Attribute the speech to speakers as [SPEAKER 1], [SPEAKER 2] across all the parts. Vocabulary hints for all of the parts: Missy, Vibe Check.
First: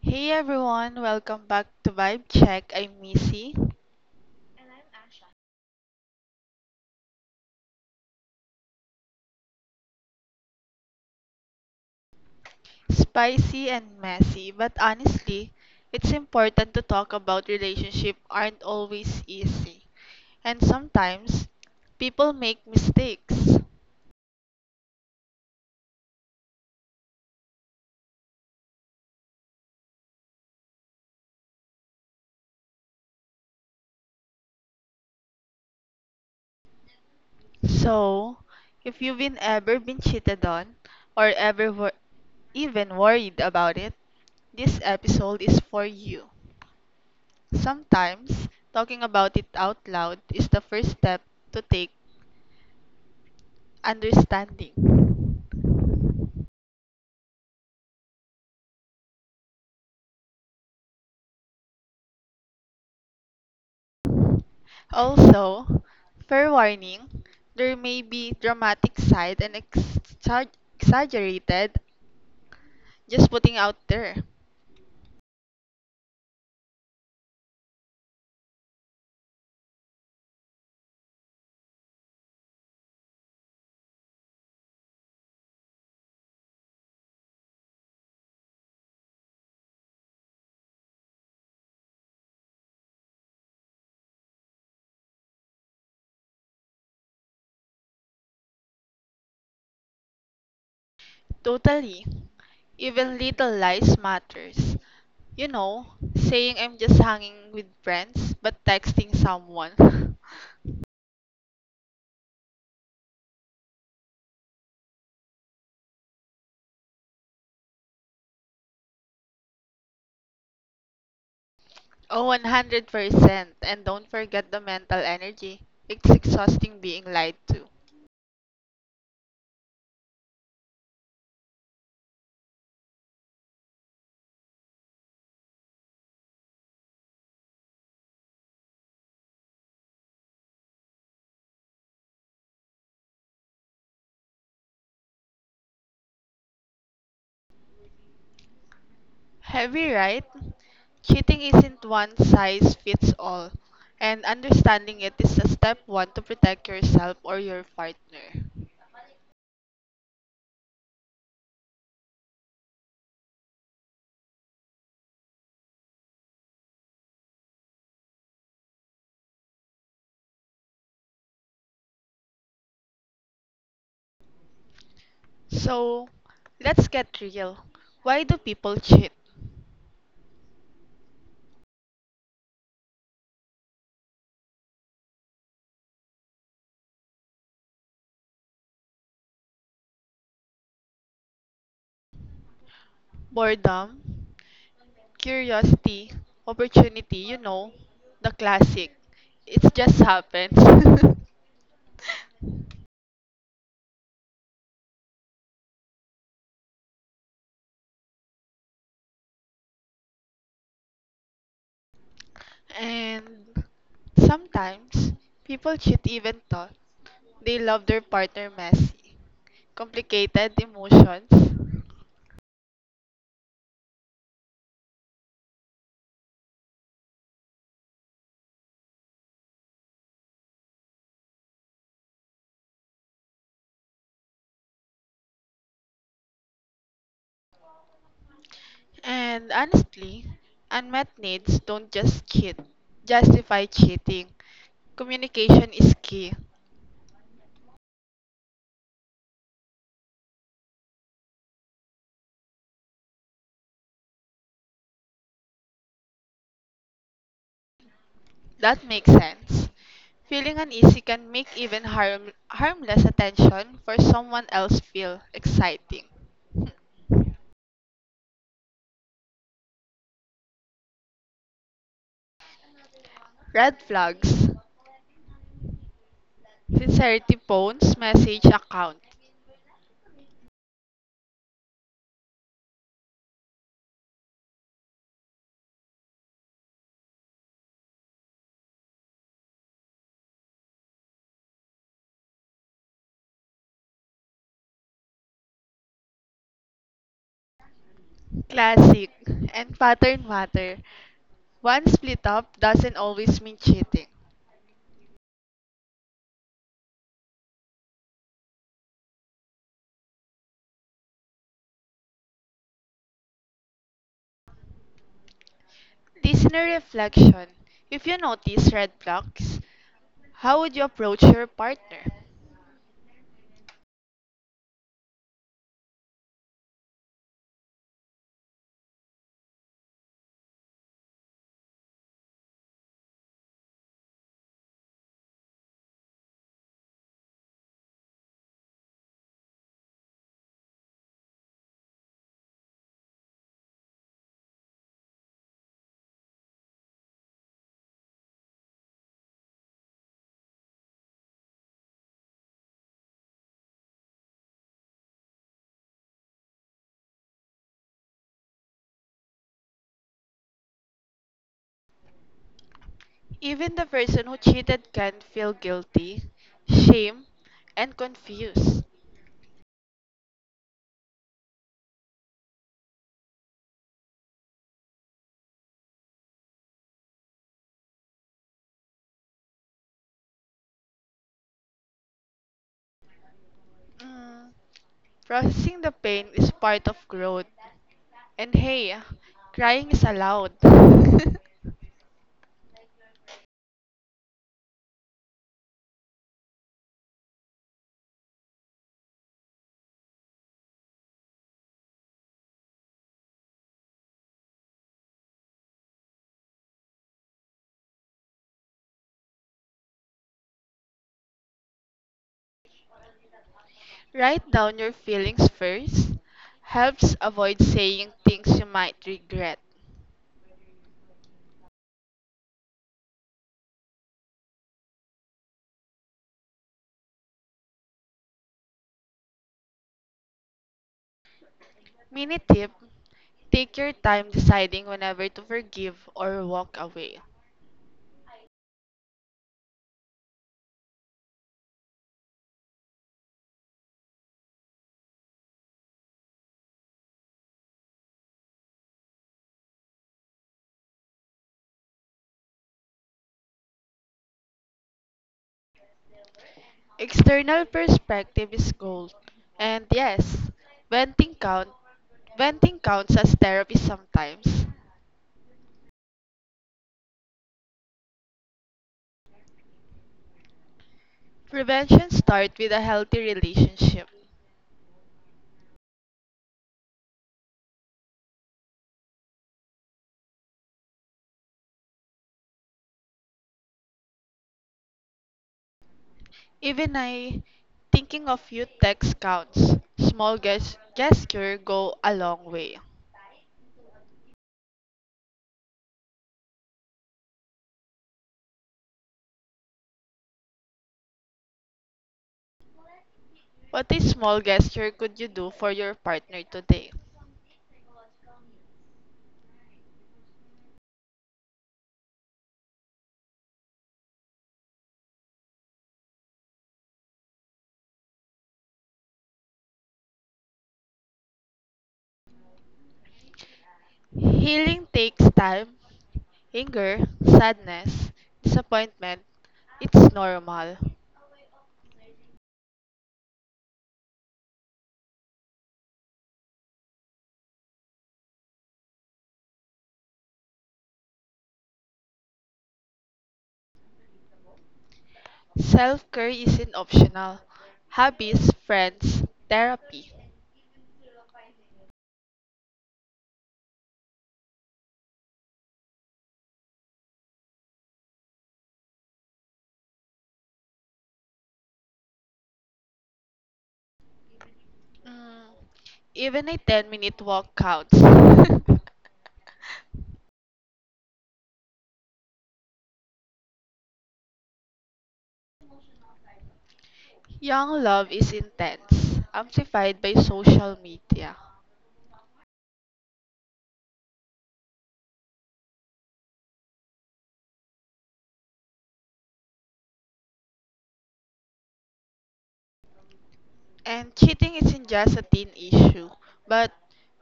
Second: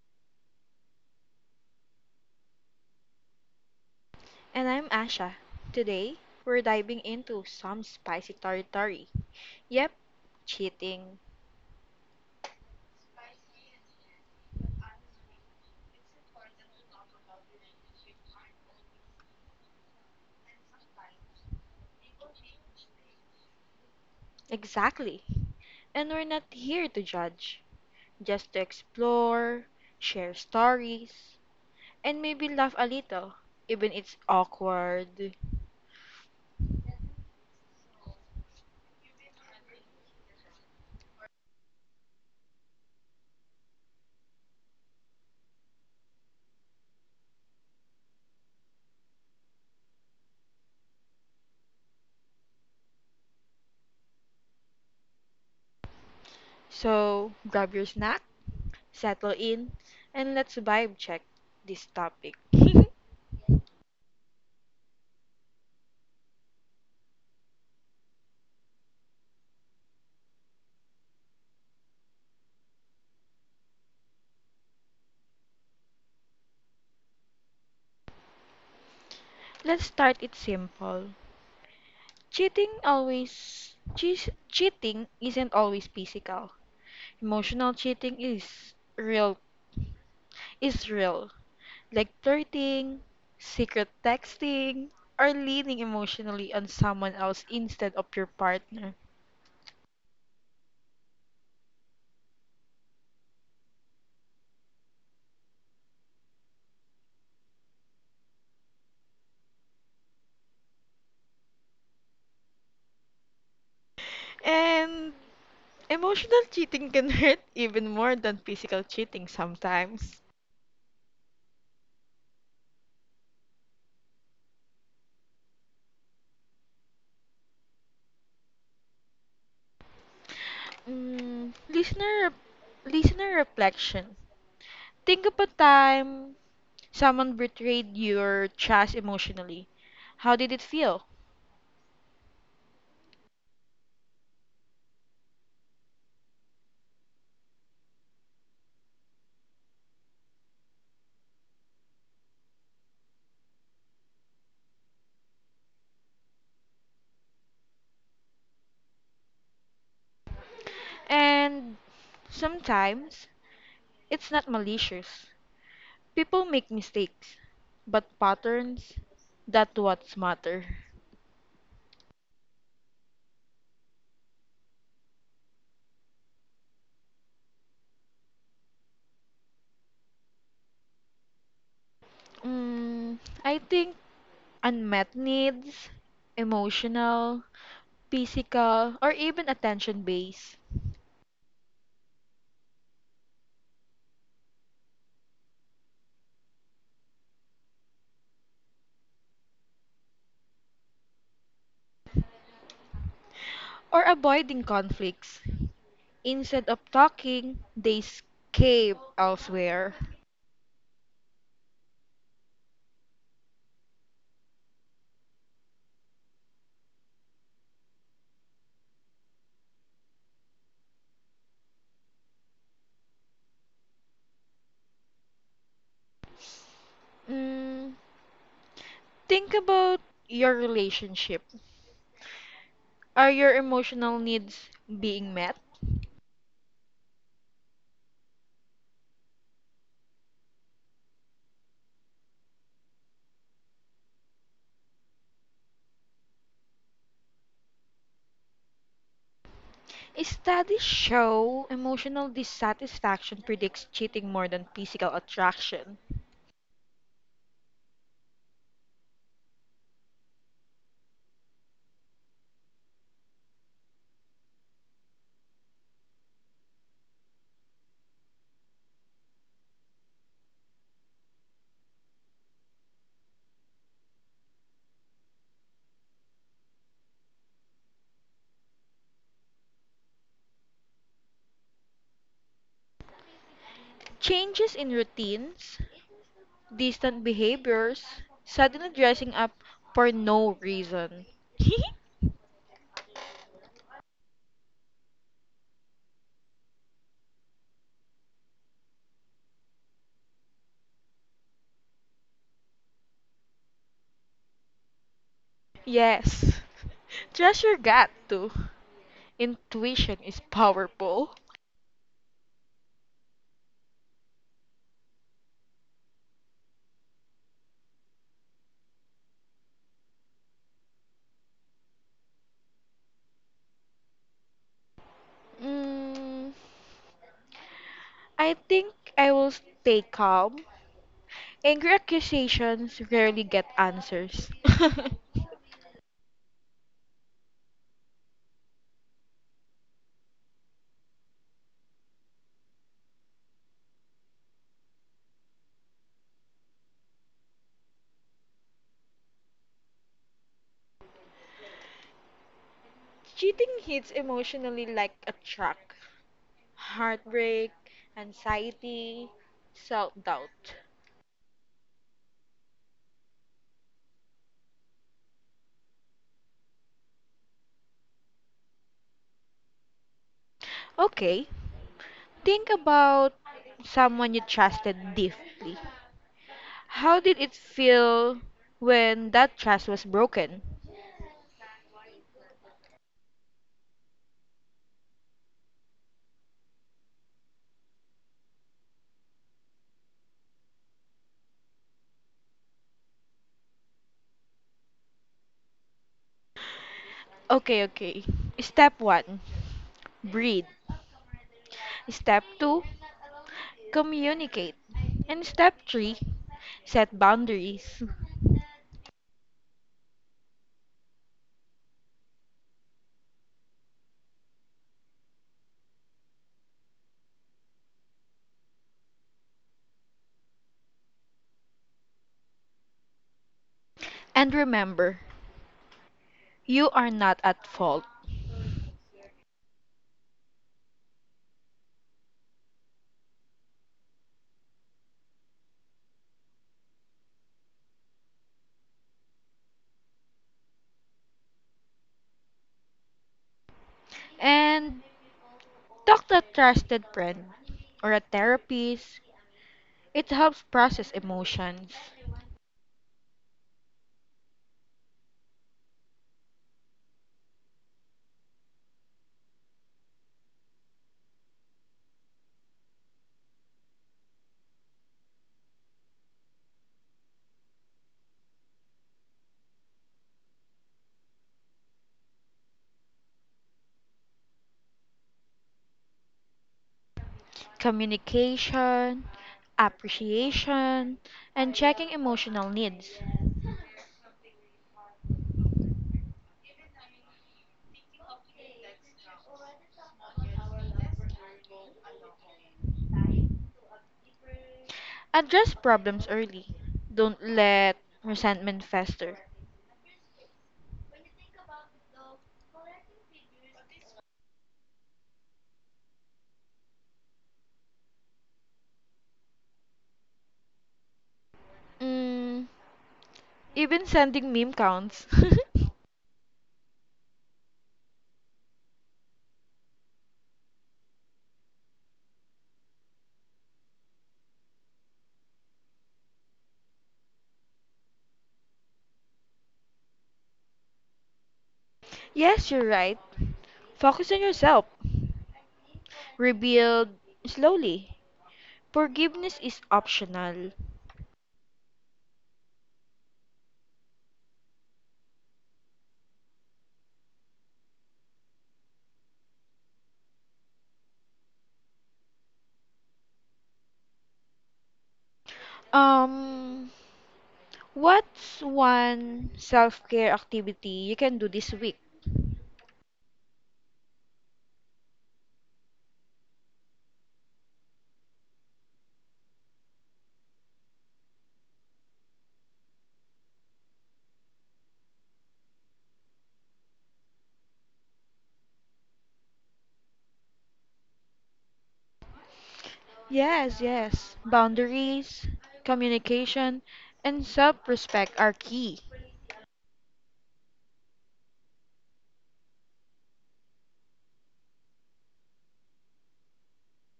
[SPEAKER 1] Hey everyone, welcome back to Vibe Check. I'm Missy.
[SPEAKER 2] And I'm Asha. Today, we're diving into some spicy territory. Yep, cheating.
[SPEAKER 1] Spicy and messy, but honestly, it's important to talk about relationship aren't always easy. And sometimes people make mistakes.
[SPEAKER 2] Exactly. And we're not here to judge, just to explore, share stories, and maybe laugh a little, even it's awkward.
[SPEAKER 1] So, if you've been ever been cheated on or ever even worried about it, this episode is for you. Sometimes talking about it out loud is the first step to take understanding.
[SPEAKER 2] So, grab your snack, settle in, and let's vibe check this topic.
[SPEAKER 1] Also, fair warning, there may be dramatic side and exaggerated just putting out there.
[SPEAKER 2] Let's start it simple. Cheating cheating isn't always physical. Emotional cheating is real. Like flirting, secret texting, or leaning emotionally on someone else instead of your partner.
[SPEAKER 1] Totally. Even little lies matters. You know, saying I'm just hanging with friends but texting someone.
[SPEAKER 2] And emotional cheating can hurt even more than physical cheating sometimes.
[SPEAKER 1] 100%. And don't forget the mental energy. It's exhausting being lied to.
[SPEAKER 2] Mm, listener, Listener reflection. Think of a time someone betrayed your trust emotionally. How did it feel?
[SPEAKER 1] Heavy, right? Cheating isn't one size fits all, and understanding it is a step one to protect yourself or your partner.
[SPEAKER 2] And sometimes it's not malicious. People make mistakes, but patterns, that what's matter.
[SPEAKER 1] So, let's get real. Why do people cheat?
[SPEAKER 2] Mm, I think unmet needs, emotional, physical, or even attention based,
[SPEAKER 1] Boredom, curiosity, opportunity, you know, the classic. It just happens.
[SPEAKER 2] or avoiding conflicts. Instead of talking, they escape elsewhere.
[SPEAKER 1] And sometimes people cheat even though they love their partner messy. Complicated emotions,
[SPEAKER 2] Mm, think about your relationship. Are your emotional needs being met?
[SPEAKER 1] and honestly, unmet needs don't just cheat, justify cheating. Communication is key.
[SPEAKER 2] Studies show emotional dissatisfaction predicts cheating more than physical attraction.
[SPEAKER 1] That makes sense. Feeling uneasy can make even harmless attention for someone else feel exciting. Red flags. Sincerity phones, message account.
[SPEAKER 2] Changes in routines, distant behaviors, suddenly dressing up for no reason.
[SPEAKER 1] Classic. And pattern matter. One split up doesn't always mean cheating.
[SPEAKER 2] Yes, trust your gut too. Intuition is powerful.
[SPEAKER 1] Listener reflection. If you notice red flags, how would you approach your partner?
[SPEAKER 2] Mm, I think I will stay calm. Angry accusations rarely get answers. Cheating hits emotionally like a truck. Heartbreak, anxiety, self doubt.
[SPEAKER 1] Even the person who cheated can feel guilty, shame, and confused.
[SPEAKER 2] Okay, think about someone you trusted deeply. How did it feel when that trust was broken?
[SPEAKER 1] Mm, processing the pain is part of growth. And hey, crying is allowed.
[SPEAKER 2] Okay, okay. Step 1, breathe. Step 2, communicate. And step 3, set boundaries.
[SPEAKER 1] Write down your feelings first. Helps avoid saying things you might regret.
[SPEAKER 2] And remember, you are not at fault.
[SPEAKER 1] Mini tip. Take your time deciding whenever to forgive or walk away.
[SPEAKER 2] And talk to a trusted friend or a therapist. It helps process emotions,
[SPEAKER 1] External perspective is gold. And yes, venting count venting counts as therapy sometimes. Prevention starts with a healthy relationship.
[SPEAKER 2] communication, appreciation, and checking emotional needs.
[SPEAKER 1] Even I thinking of you text counts. Small gesture go a long way.
[SPEAKER 2] Address problems early. Don't let resentment fester.
[SPEAKER 1] What a small gesture could you do for your partner today?
[SPEAKER 2] Mm, Even sending meme counts.
[SPEAKER 1] Healing takes time, anger, sadness, disappointment. It's normal.
[SPEAKER 2] Yes, you're right. Focus on yourself. Rebuild slowly. Forgiveness is optional.
[SPEAKER 1] Self care isn't optional. Hobbies, friends, therapy.
[SPEAKER 2] Um, what's one self-care activity you can do this week?
[SPEAKER 1] Mm, even a 10-minute walk counts. Young love is intense, amplified by social media.
[SPEAKER 2] Yes, yes. Boundaries, communication, and self-respect are key.
[SPEAKER 1] And cheating isn't just a teen issue, but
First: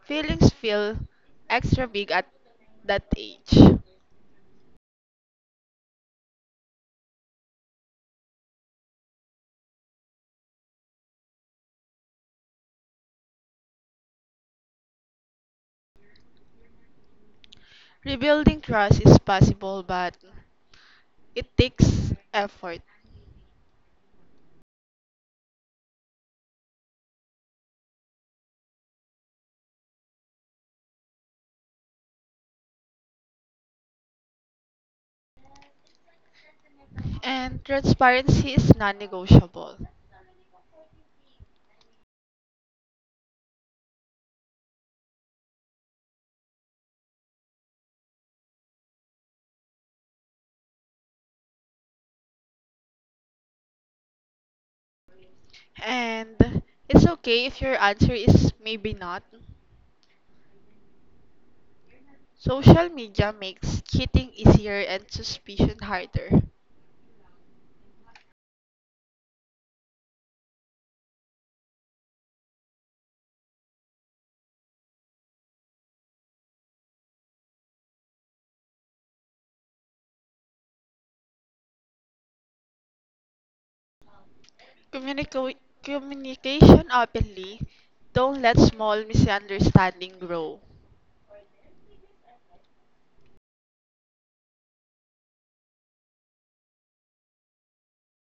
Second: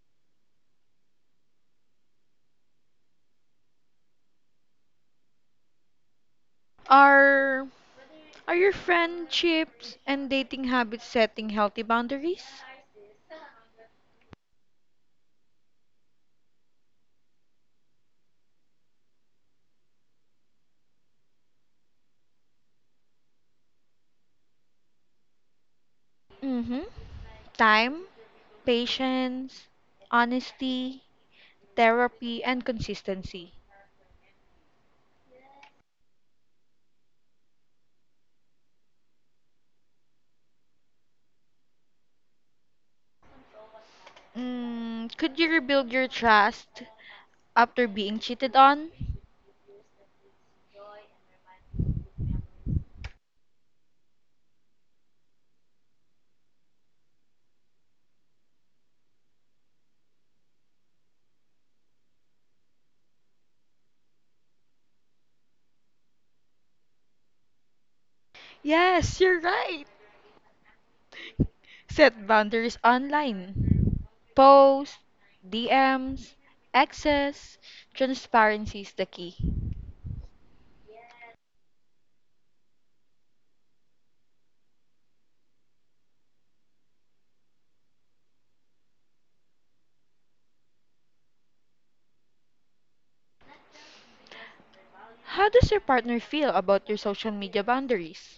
[SPEAKER 1] feelings feel extra big at that age.
[SPEAKER 2] Are are your friendships and dating habits setting healthy boundaries?
[SPEAKER 1] Rebuilding trust is possible, but it takes effort.
[SPEAKER 2] Mm-hmm. Time, patience, honesty, therapy, and consistency.
[SPEAKER 1] And transparency is non negotiable.
[SPEAKER 2] Could you rebuild your trust after being cheated on?
[SPEAKER 1] And it's okay if your answer is maybe not. Social media makes cheating easier and suspicion harder.
[SPEAKER 2] Yes, you're right. Set boundaries online. Posts, DMs, access, transparency is the key.
[SPEAKER 1] Communica- Communication openly. Don't let small misunderstanding grow.
[SPEAKER 2] How does your partner feel about your social media boundaries?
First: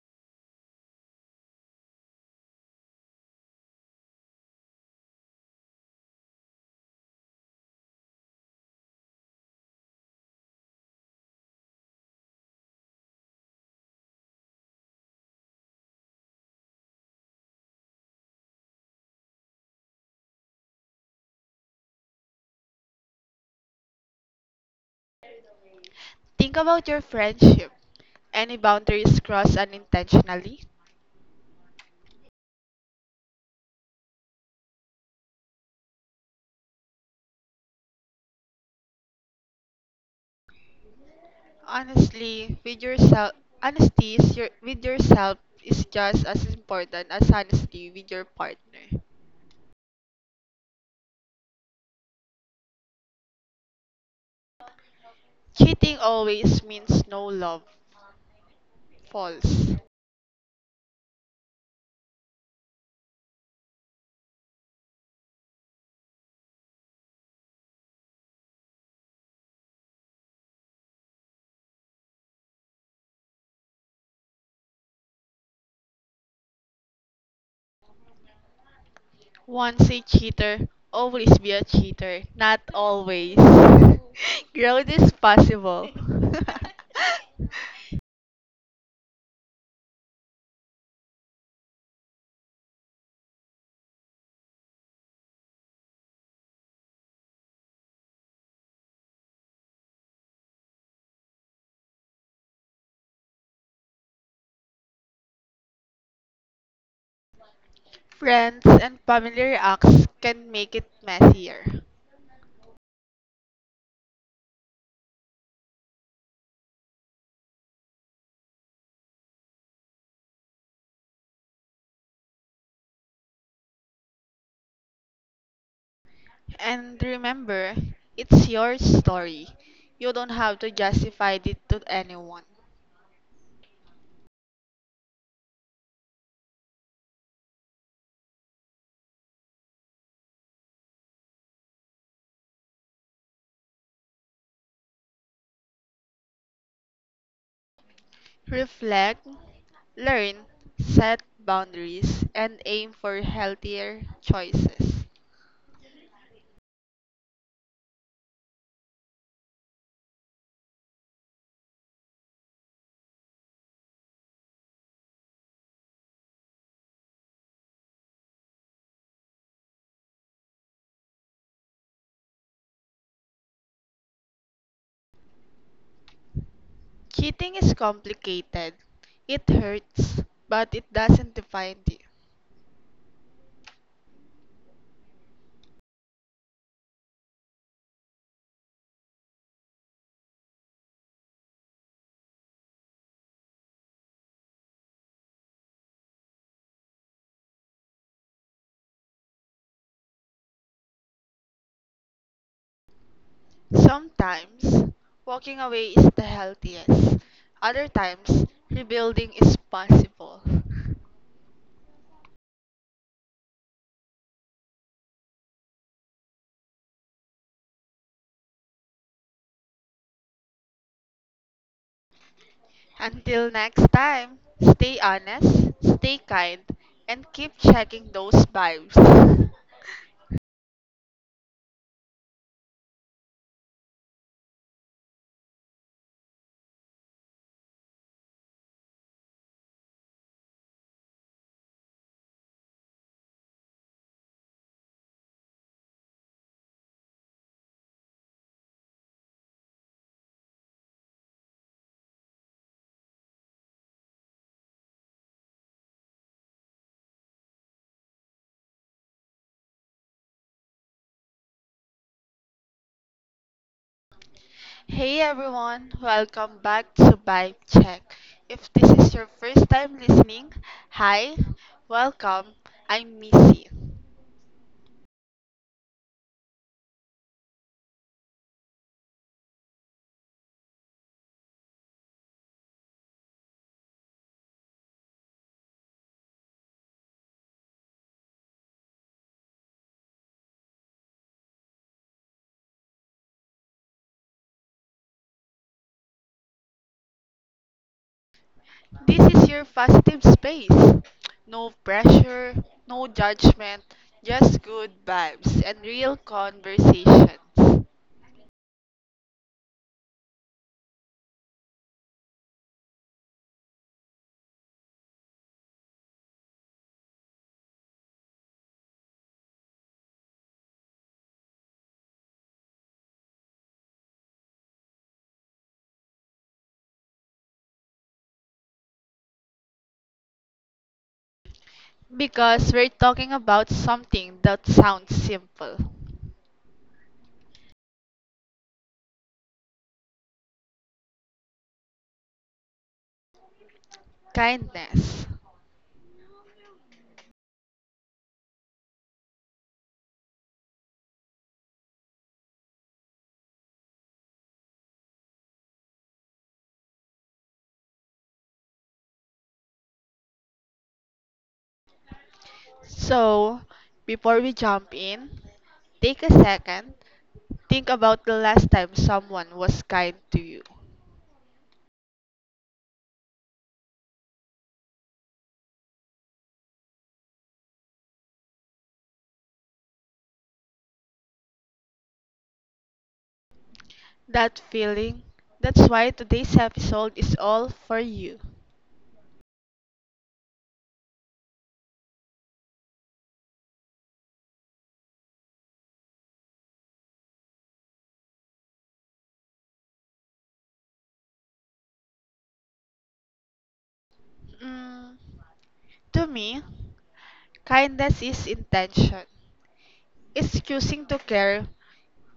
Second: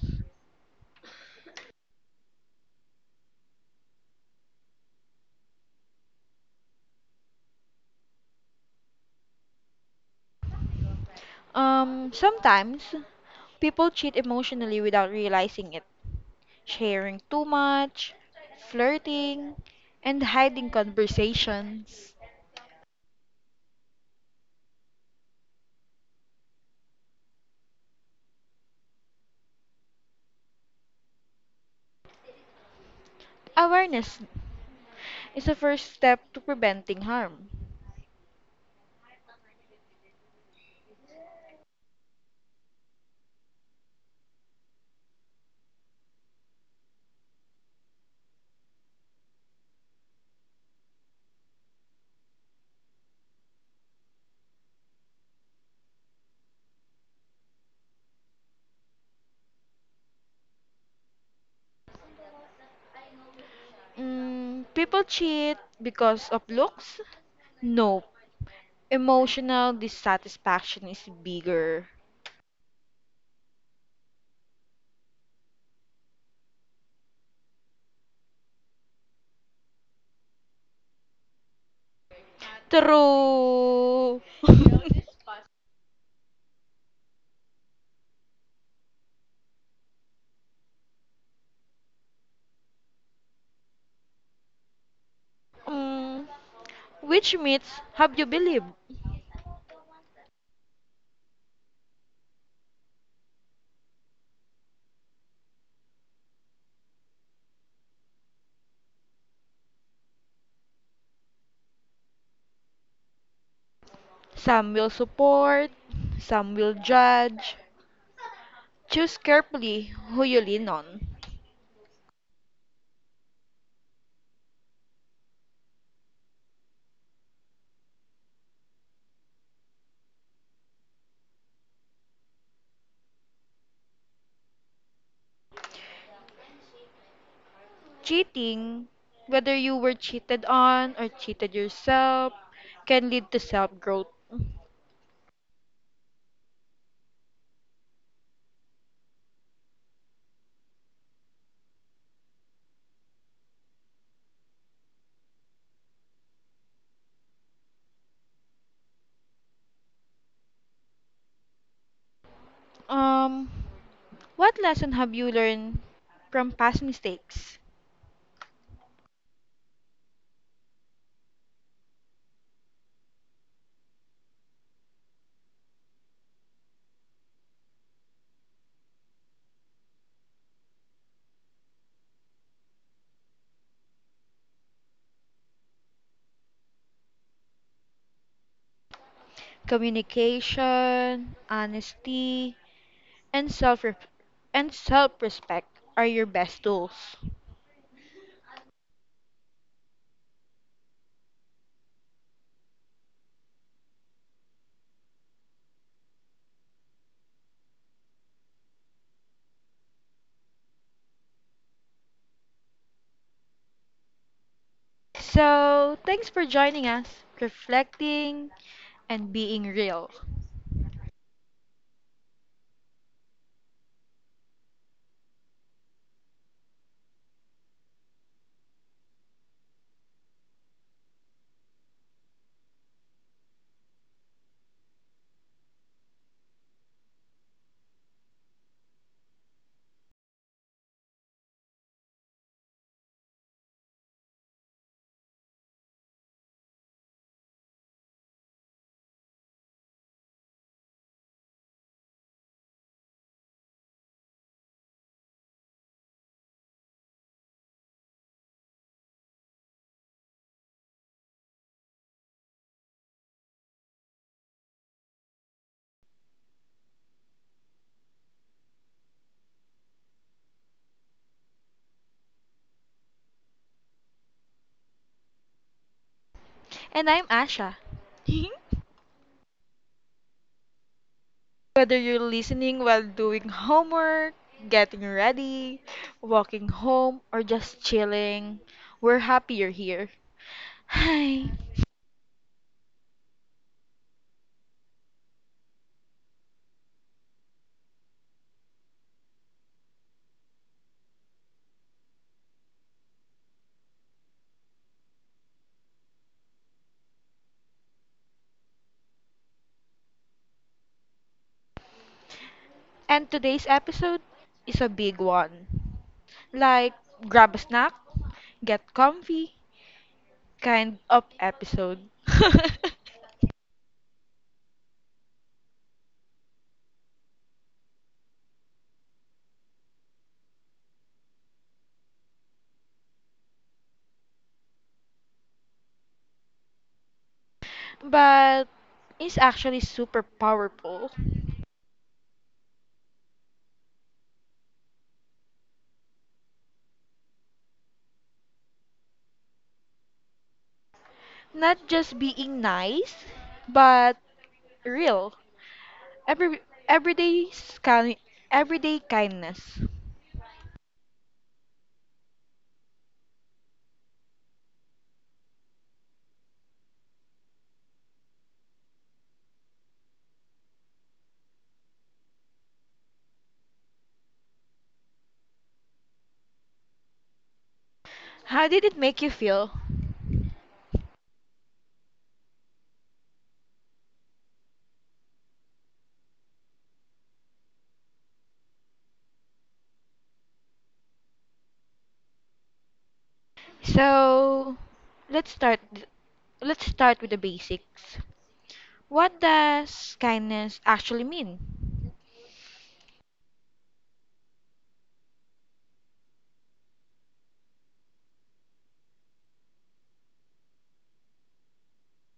[SPEAKER 2] Sometimes people cheat emotionally without realizing it, sharing too much, flirting, and hiding conversations.
[SPEAKER 1] Think about your friendship. Any boundaries crossed unintentionally?
[SPEAKER 2] Awareness is the first step to preventing harm.
[SPEAKER 1] Honestly, with yourself, honesty is your, with yourself is just as important as honesty with your partner. Cheating always means no love. False.
[SPEAKER 2] People cheat because of looks? No, emotional dissatisfaction is bigger.
[SPEAKER 1] Once a cheater, always be a cheater. Not always.
[SPEAKER 2] True.
[SPEAKER 1] Growth is possible.
[SPEAKER 2] Mm, which myths have you believed?
[SPEAKER 1] Friends and family acts can make it messier.
[SPEAKER 2] Some will support, some will judge. Choose carefully who you lean on.
[SPEAKER 1] And remember, it's your story. You don't have to justify it to anyone.
[SPEAKER 2] Cheating, whether you were cheated on or cheated yourself, can lead to self growth.
[SPEAKER 1] Reflect, learn, set boundaries, and aim for healthier choices.
[SPEAKER 2] Um, what lesson have you learned from past mistakes?
[SPEAKER 1] Cheating is complicated. It hurts, but it doesn't define you.
[SPEAKER 2] Communication, honesty, and self-respect are your best tools.
[SPEAKER 1] Sometimes, walking away is the healthiest. Other times, rebuilding is possible.
[SPEAKER 2] So, thanks for joining us, reflecting and being real.
[SPEAKER 1] Until next time, stay honest, stay kind, and keep checking those vibes. Hey everyone, welcome back to Vibe Check. If this is your first time listening, hi, welcome. I'm Missy.
[SPEAKER 2] And I'm Asha. Whether you're listening while doing homework, getting ready, walking home, or just chilling, we're happy you're here. Hi.
[SPEAKER 1] This is your positive space. No pressure, no judgment, just good vibes and real conversations.
[SPEAKER 2] And today's episode is a big one. Like, grab a snack, get comfy, kind of episode.
[SPEAKER 1] Because we're talking about something that sounds simple
[SPEAKER 2] But it's actually super powerful.
[SPEAKER 1] kindness.
[SPEAKER 2] Not just being nice, but real. Every everyday scan everyday kindness.
[SPEAKER 1] So, before we jump in, take a second, think about the last time someone was kind to you.
[SPEAKER 2] How did it make you feel?
[SPEAKER 1] That feeling, that's why today's episode is all for you.
[SPEAKER 2] So, let's start th- let's start with the basics. What does kindness actually mean?
[SPEAKER 1] Mm, to me, kindness is intention, it's choosing to care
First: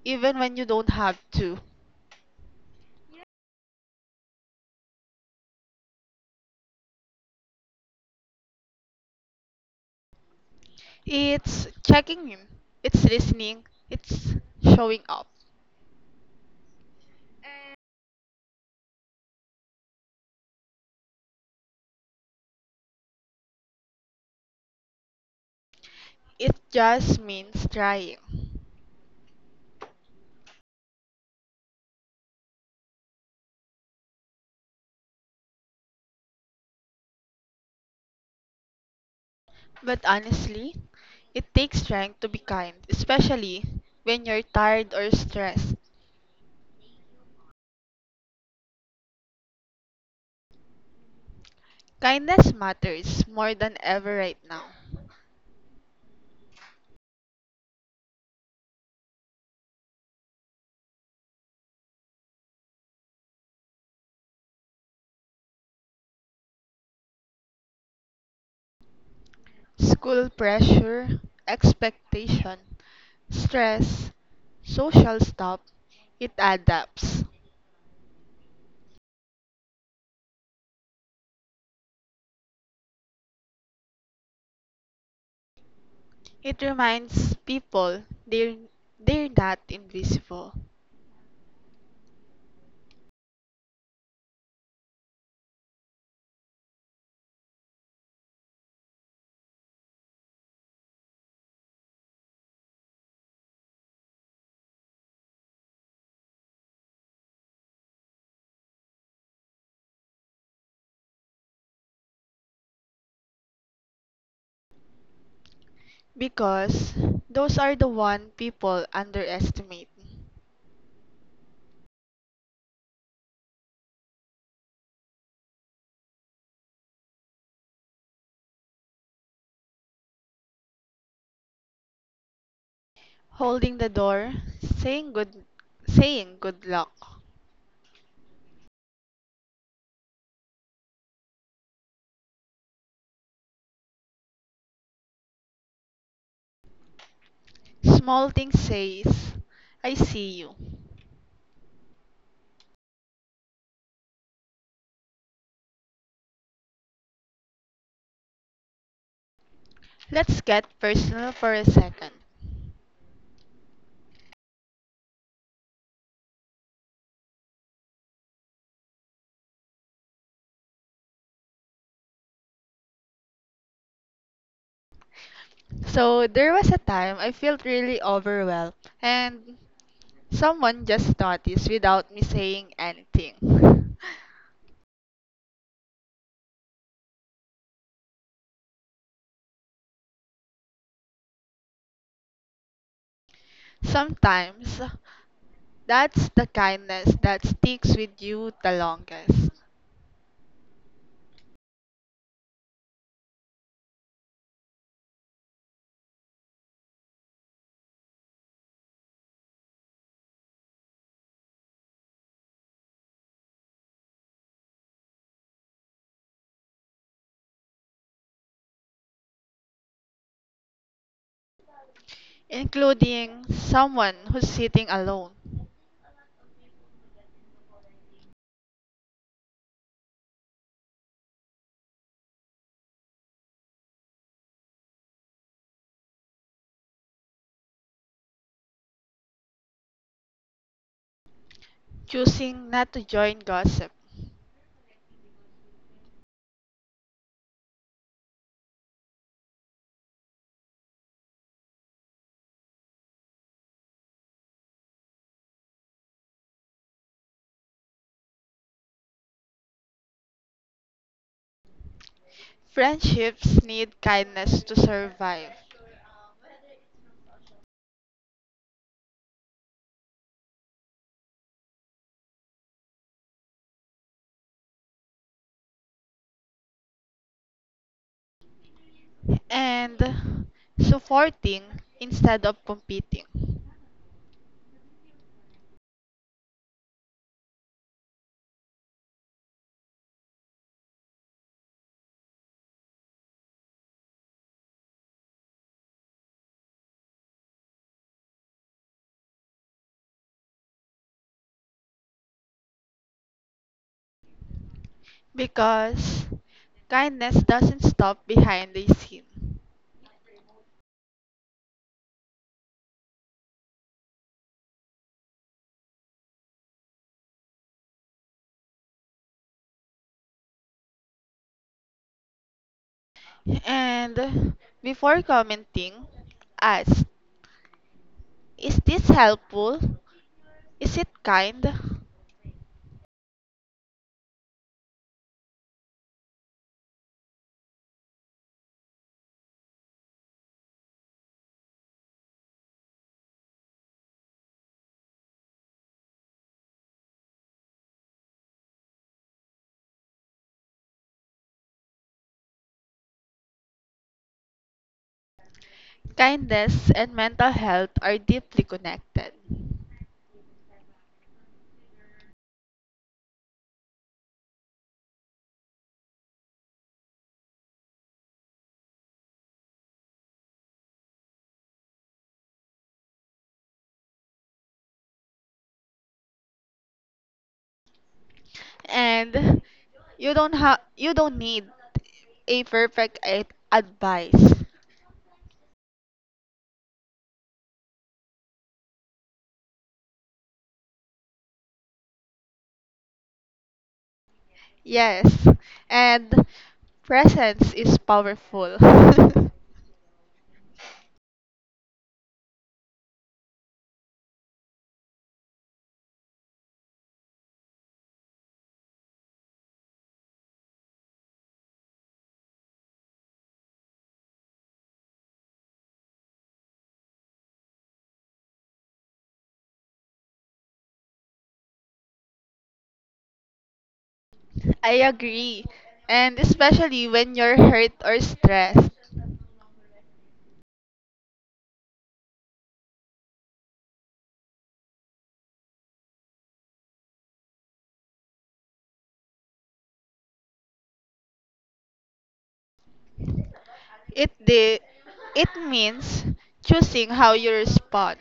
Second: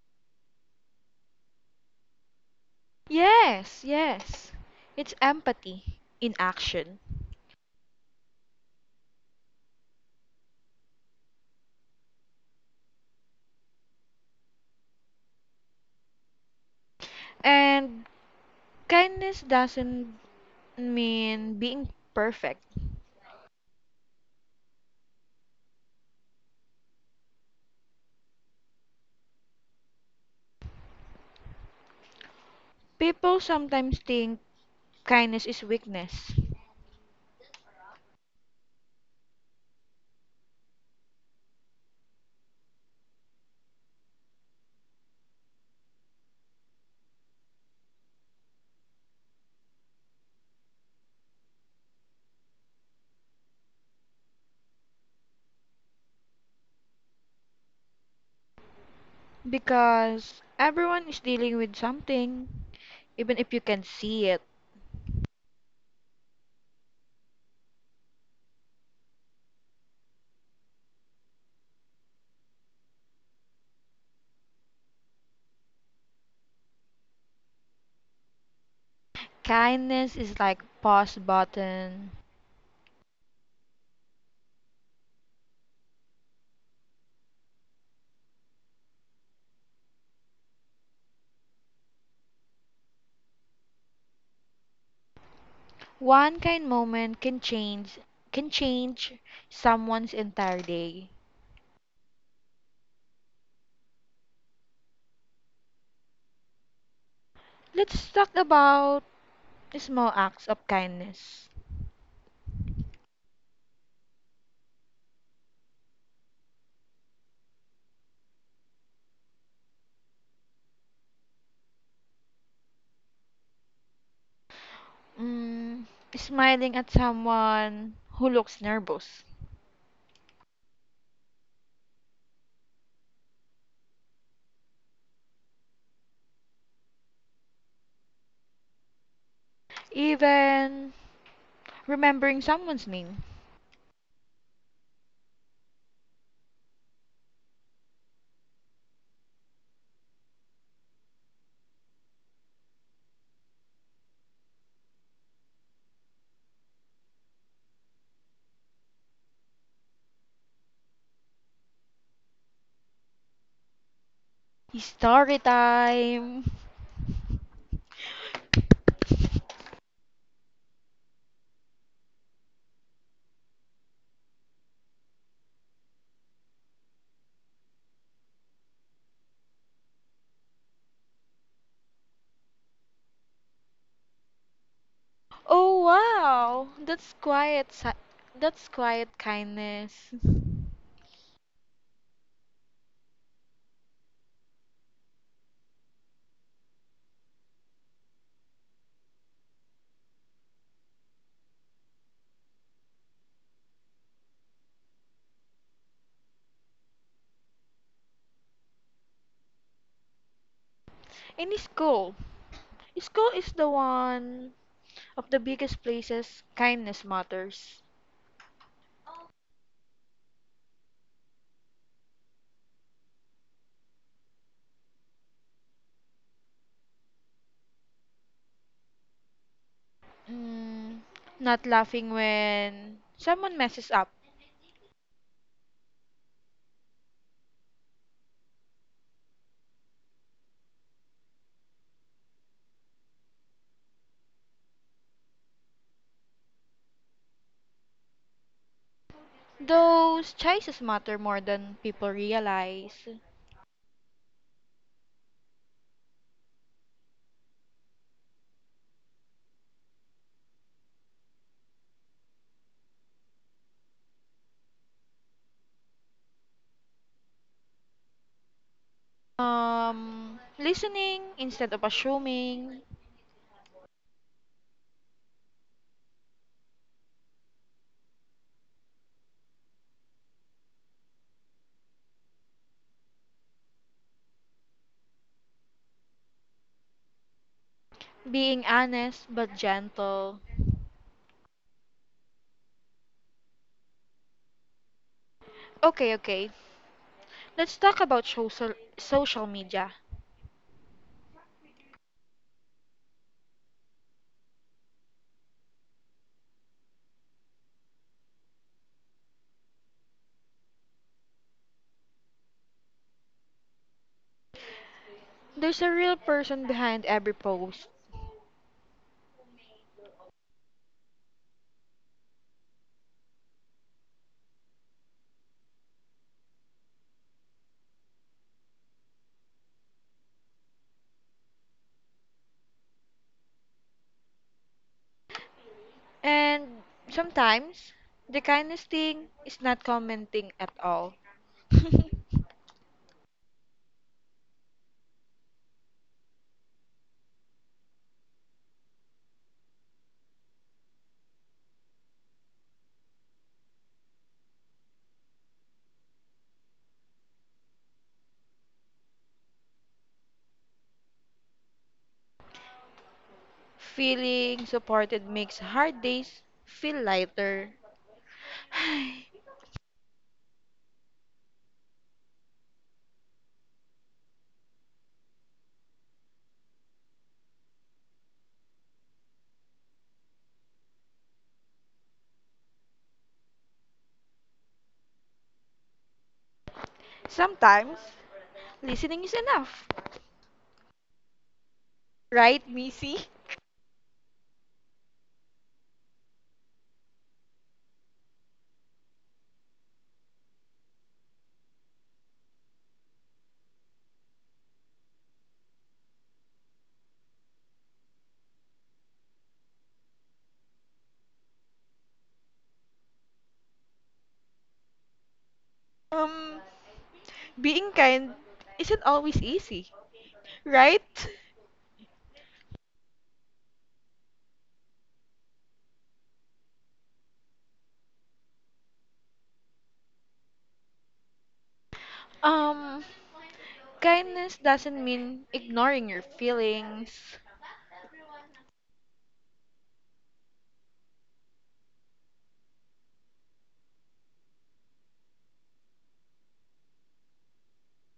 [SPEAKER 1] even when you don't have to.
[SPEAKER 2] Yes, yes. It's empathy in action.
[SPEAKER 1] It's checking in. It's listening. It's showing up.
[SPEAKER 2] And kindness doesn't mean being perfect.
[SPEAKER 1] It just means trying.
[SPEAKER 2] People sometimes think kindness is weakness
[SPEAKER 1] But honestly, it takes strength to be kind, especially when you're tired or stressed. Kindness matters more than ever right now.
[SPEAKER 2] because everyone is dealing with something, even if you can see it.
[SPEAKER 1] School pressure, expectation, stress, social stuff, it adapts.
[SPEAKER 2] Kindness is like pause button.
[SPEAKER 1] It reminds people they're not invisible.
[SPEAKER 2] One kind moment can change someone's entire day. Let's talk about small acts of kindness.
[SPEAKER 1] Because those are the one people underestimate.
[SPEAKER 2] Mm, Smiling at someone who looks nervous.
[SPEAKER 1] Holding the door, saying good saying good luck.
[SPEAKER 2] Even remembering someone's name.
[SPEAKER 1] Small thing says, I see you. Let's get personal for a second.
[SPEAKER 2] Story time.
[SPEAKER 1] So there was a time I felt really overwhelmed and someone just noticed without me saying anything.
[SPEAKER 2] Oh wow, that's quiet. That's quiet kindness.
[SPEAKER 1] Sometimes that's the kindness that sticks with you the longest.
[SPEAKER 2] In school, school is the one of the biggest places kindness matters.
[SPEAKER 1] Including someone who's sitting alone,
[SPEAKER 2] Mm, Not laughing when someone messes up.
[SPEAKER 1] choosing not to join gossip.
[SPEAKER 2] Those choices matter more than people realize.
[SPEAKER 1] Friendships need kindness to survive,
[SPEAKER 2] Listening instead of assuming.
[SPEAKER 1] and supporting instead of competing.
[SPEAKER 2] Being honest but gentle. Okay, okay. Let's talk about social media.
[SPEAKER 1] Because kindness doesn't stop behind the scene.
[SPEAKER 2] There's a real person behind every post.
[SPEAKER 1] And before commenting, ask. Is this helpful? Is it kind?
[SPEAKER 2] And sometimes the kindest thing is not commenting at all.
[SPEAKER 1] Kindness and mental health are deeply connected.
[SPEAKER 2] Feeling supported makes hard days feel lighter.
[SPEAKER 1] And you don't need a perfect advice.
[SPEAKER 2] Sometimes listening is enough. Right, Missy?
[SPEAKER 1] Yes. And presence is powerful.
[SPEAKER 2] Um Being kind isn't always easy, right?
[SPEAKER 1] I agree. And especially when you're hurt or stressed.
[SPEAKER 2] Um Kindness doesn't mean ignoring your feelings.
[SPEAKER 1] It it means choosing how you respond.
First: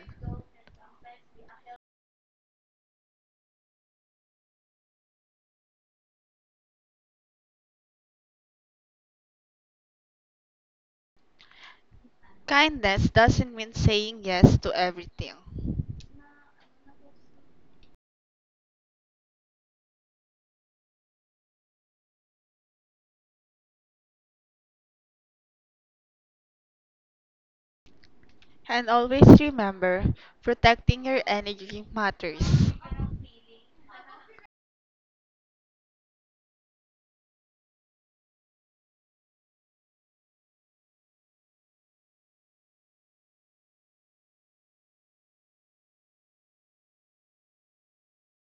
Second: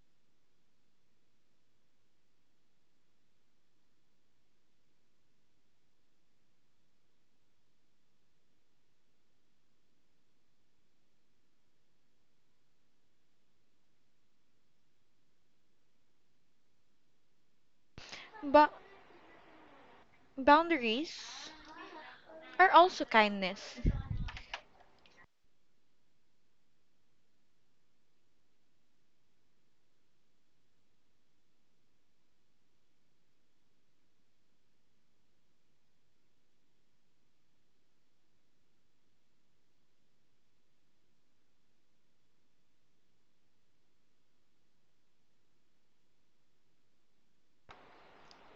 [SPEAKER 1] Kindness doesn't mean saying yes to everything.
[SPEAKER 2] But boundaries are also kindness.
[SPEAKER 1] And always remember, protecting your energy matters.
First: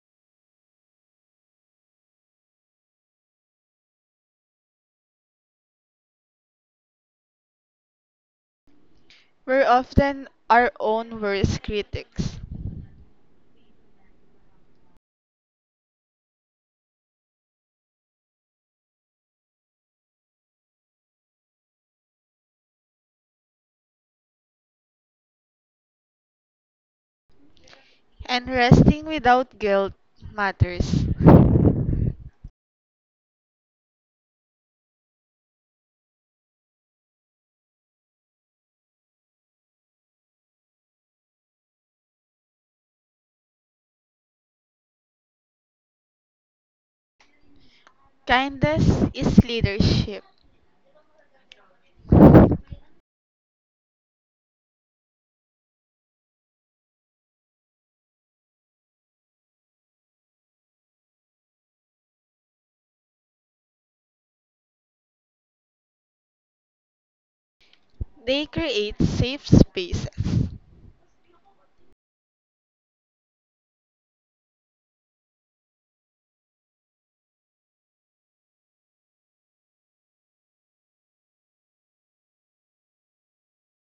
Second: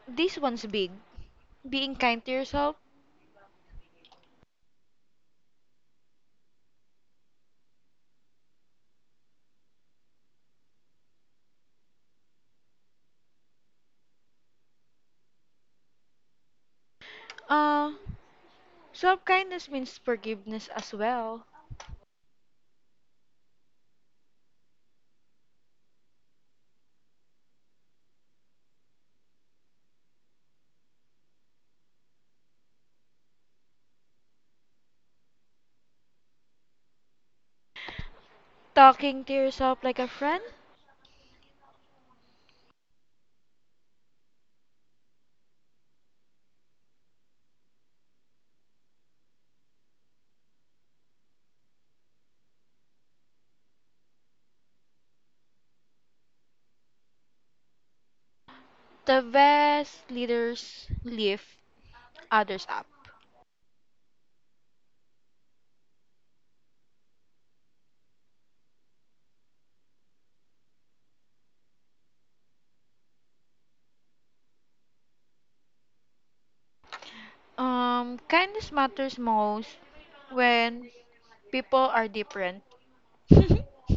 [SPEAKER 2] This one's big. Being kind to yourself.
[SPEAKER 1] We're often our own worst critics.
[SPEAKER 2] Uh, Self kindness means forgiveness as well.
[SPEAKER 1] And resting without guilt matters.
[SPEAKER 2] Talking to yourself like a friend.
[SPEAKER 1] Kindness is leadership.
[SPEAKER 2] The best leaders lift others up.
[SPEAKER 1] They create safe spaces.
[SPEAKER 2] Kindness matters most when people are different.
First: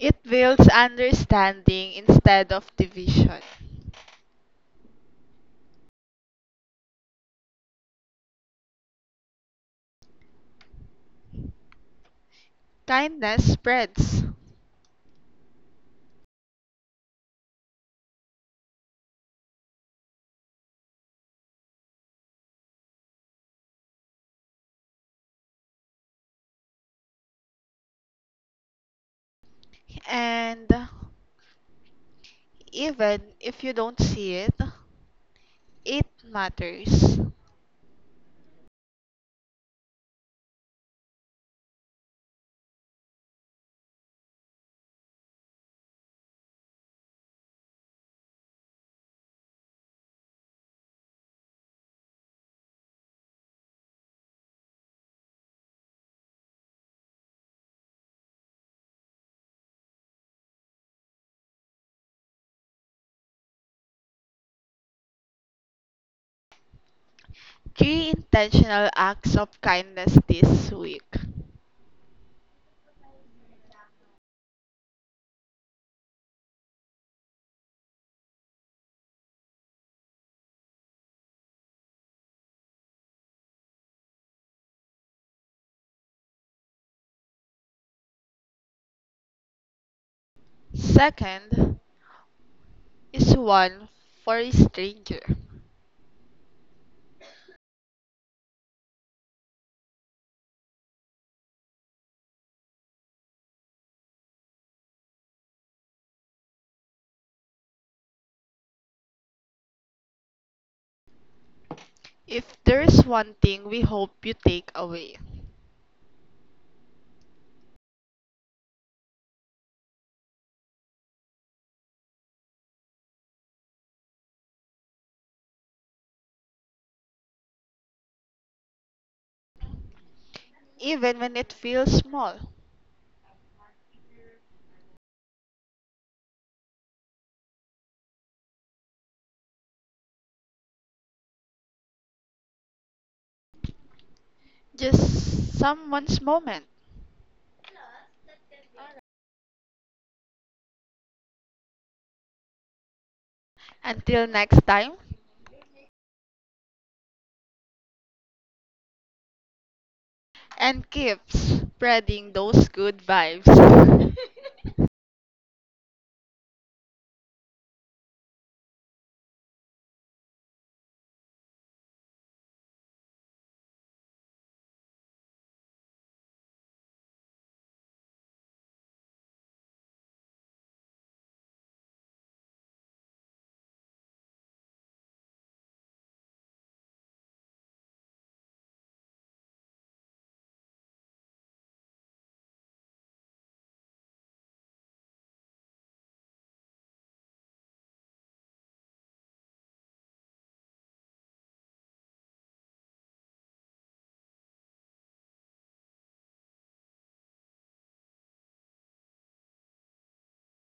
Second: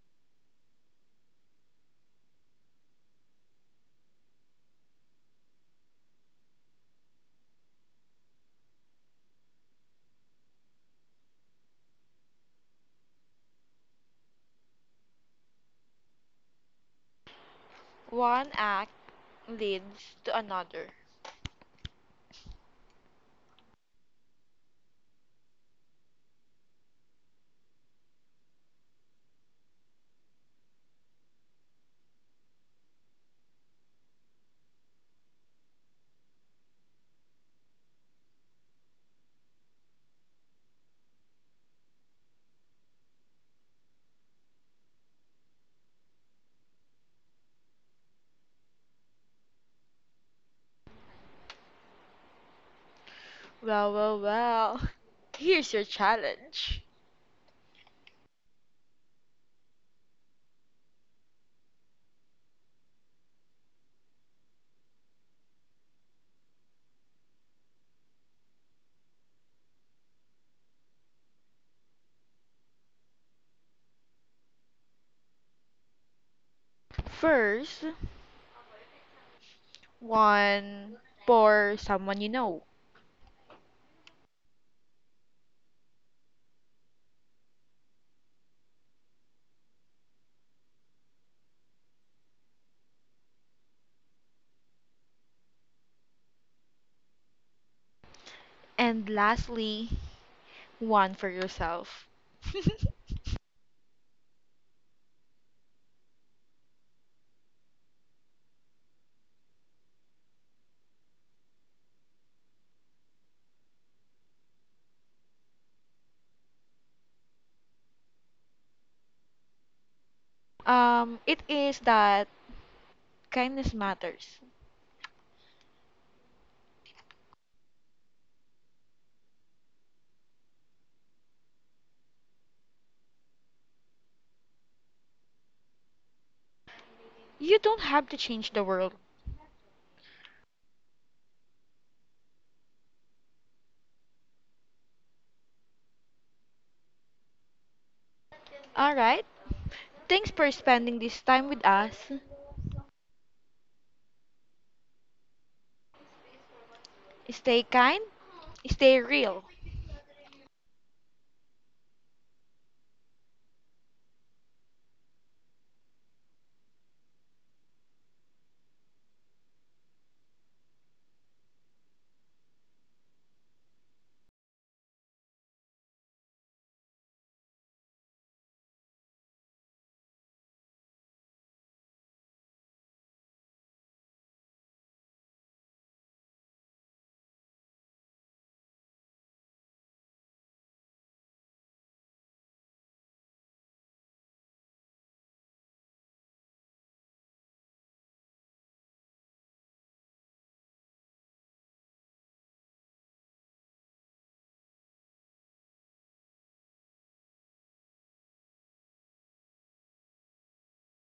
[SPEAKER 1] It builds understanding instead of division. Kindness spreads.
[SPEAKER 2] One act leads to another.
[SPEAKER 1] And even if you don't see it, it matters.
[SPEAKER 2] Well, well, well. Here's your challenge.
[SPEAKER 1] Three intentional acts of kindness this week.
[SPEAKER 2] First, one for someone you know,
[SPEAKER 1] Second is one for a stranger.
[SPEAKER 2] and lastly, one for yourself.
[SPEAKER 1] If there's one thing we hope you take away,
[SPEAKER 2] It is that kindness matters.
[SPEAKER 1] even when it feels small,
[SPEAKER 2] You don't have to change the world.
[SPEAKER 1] just someone's moment.
[SPEAKER 2] All right? Thanks for spending this time with us.
[SPEAKER 1] Until next time,
[SPEAKER 2] Stay kind, stay real.
[SPEAKER 1] and keep spreading those good vibes.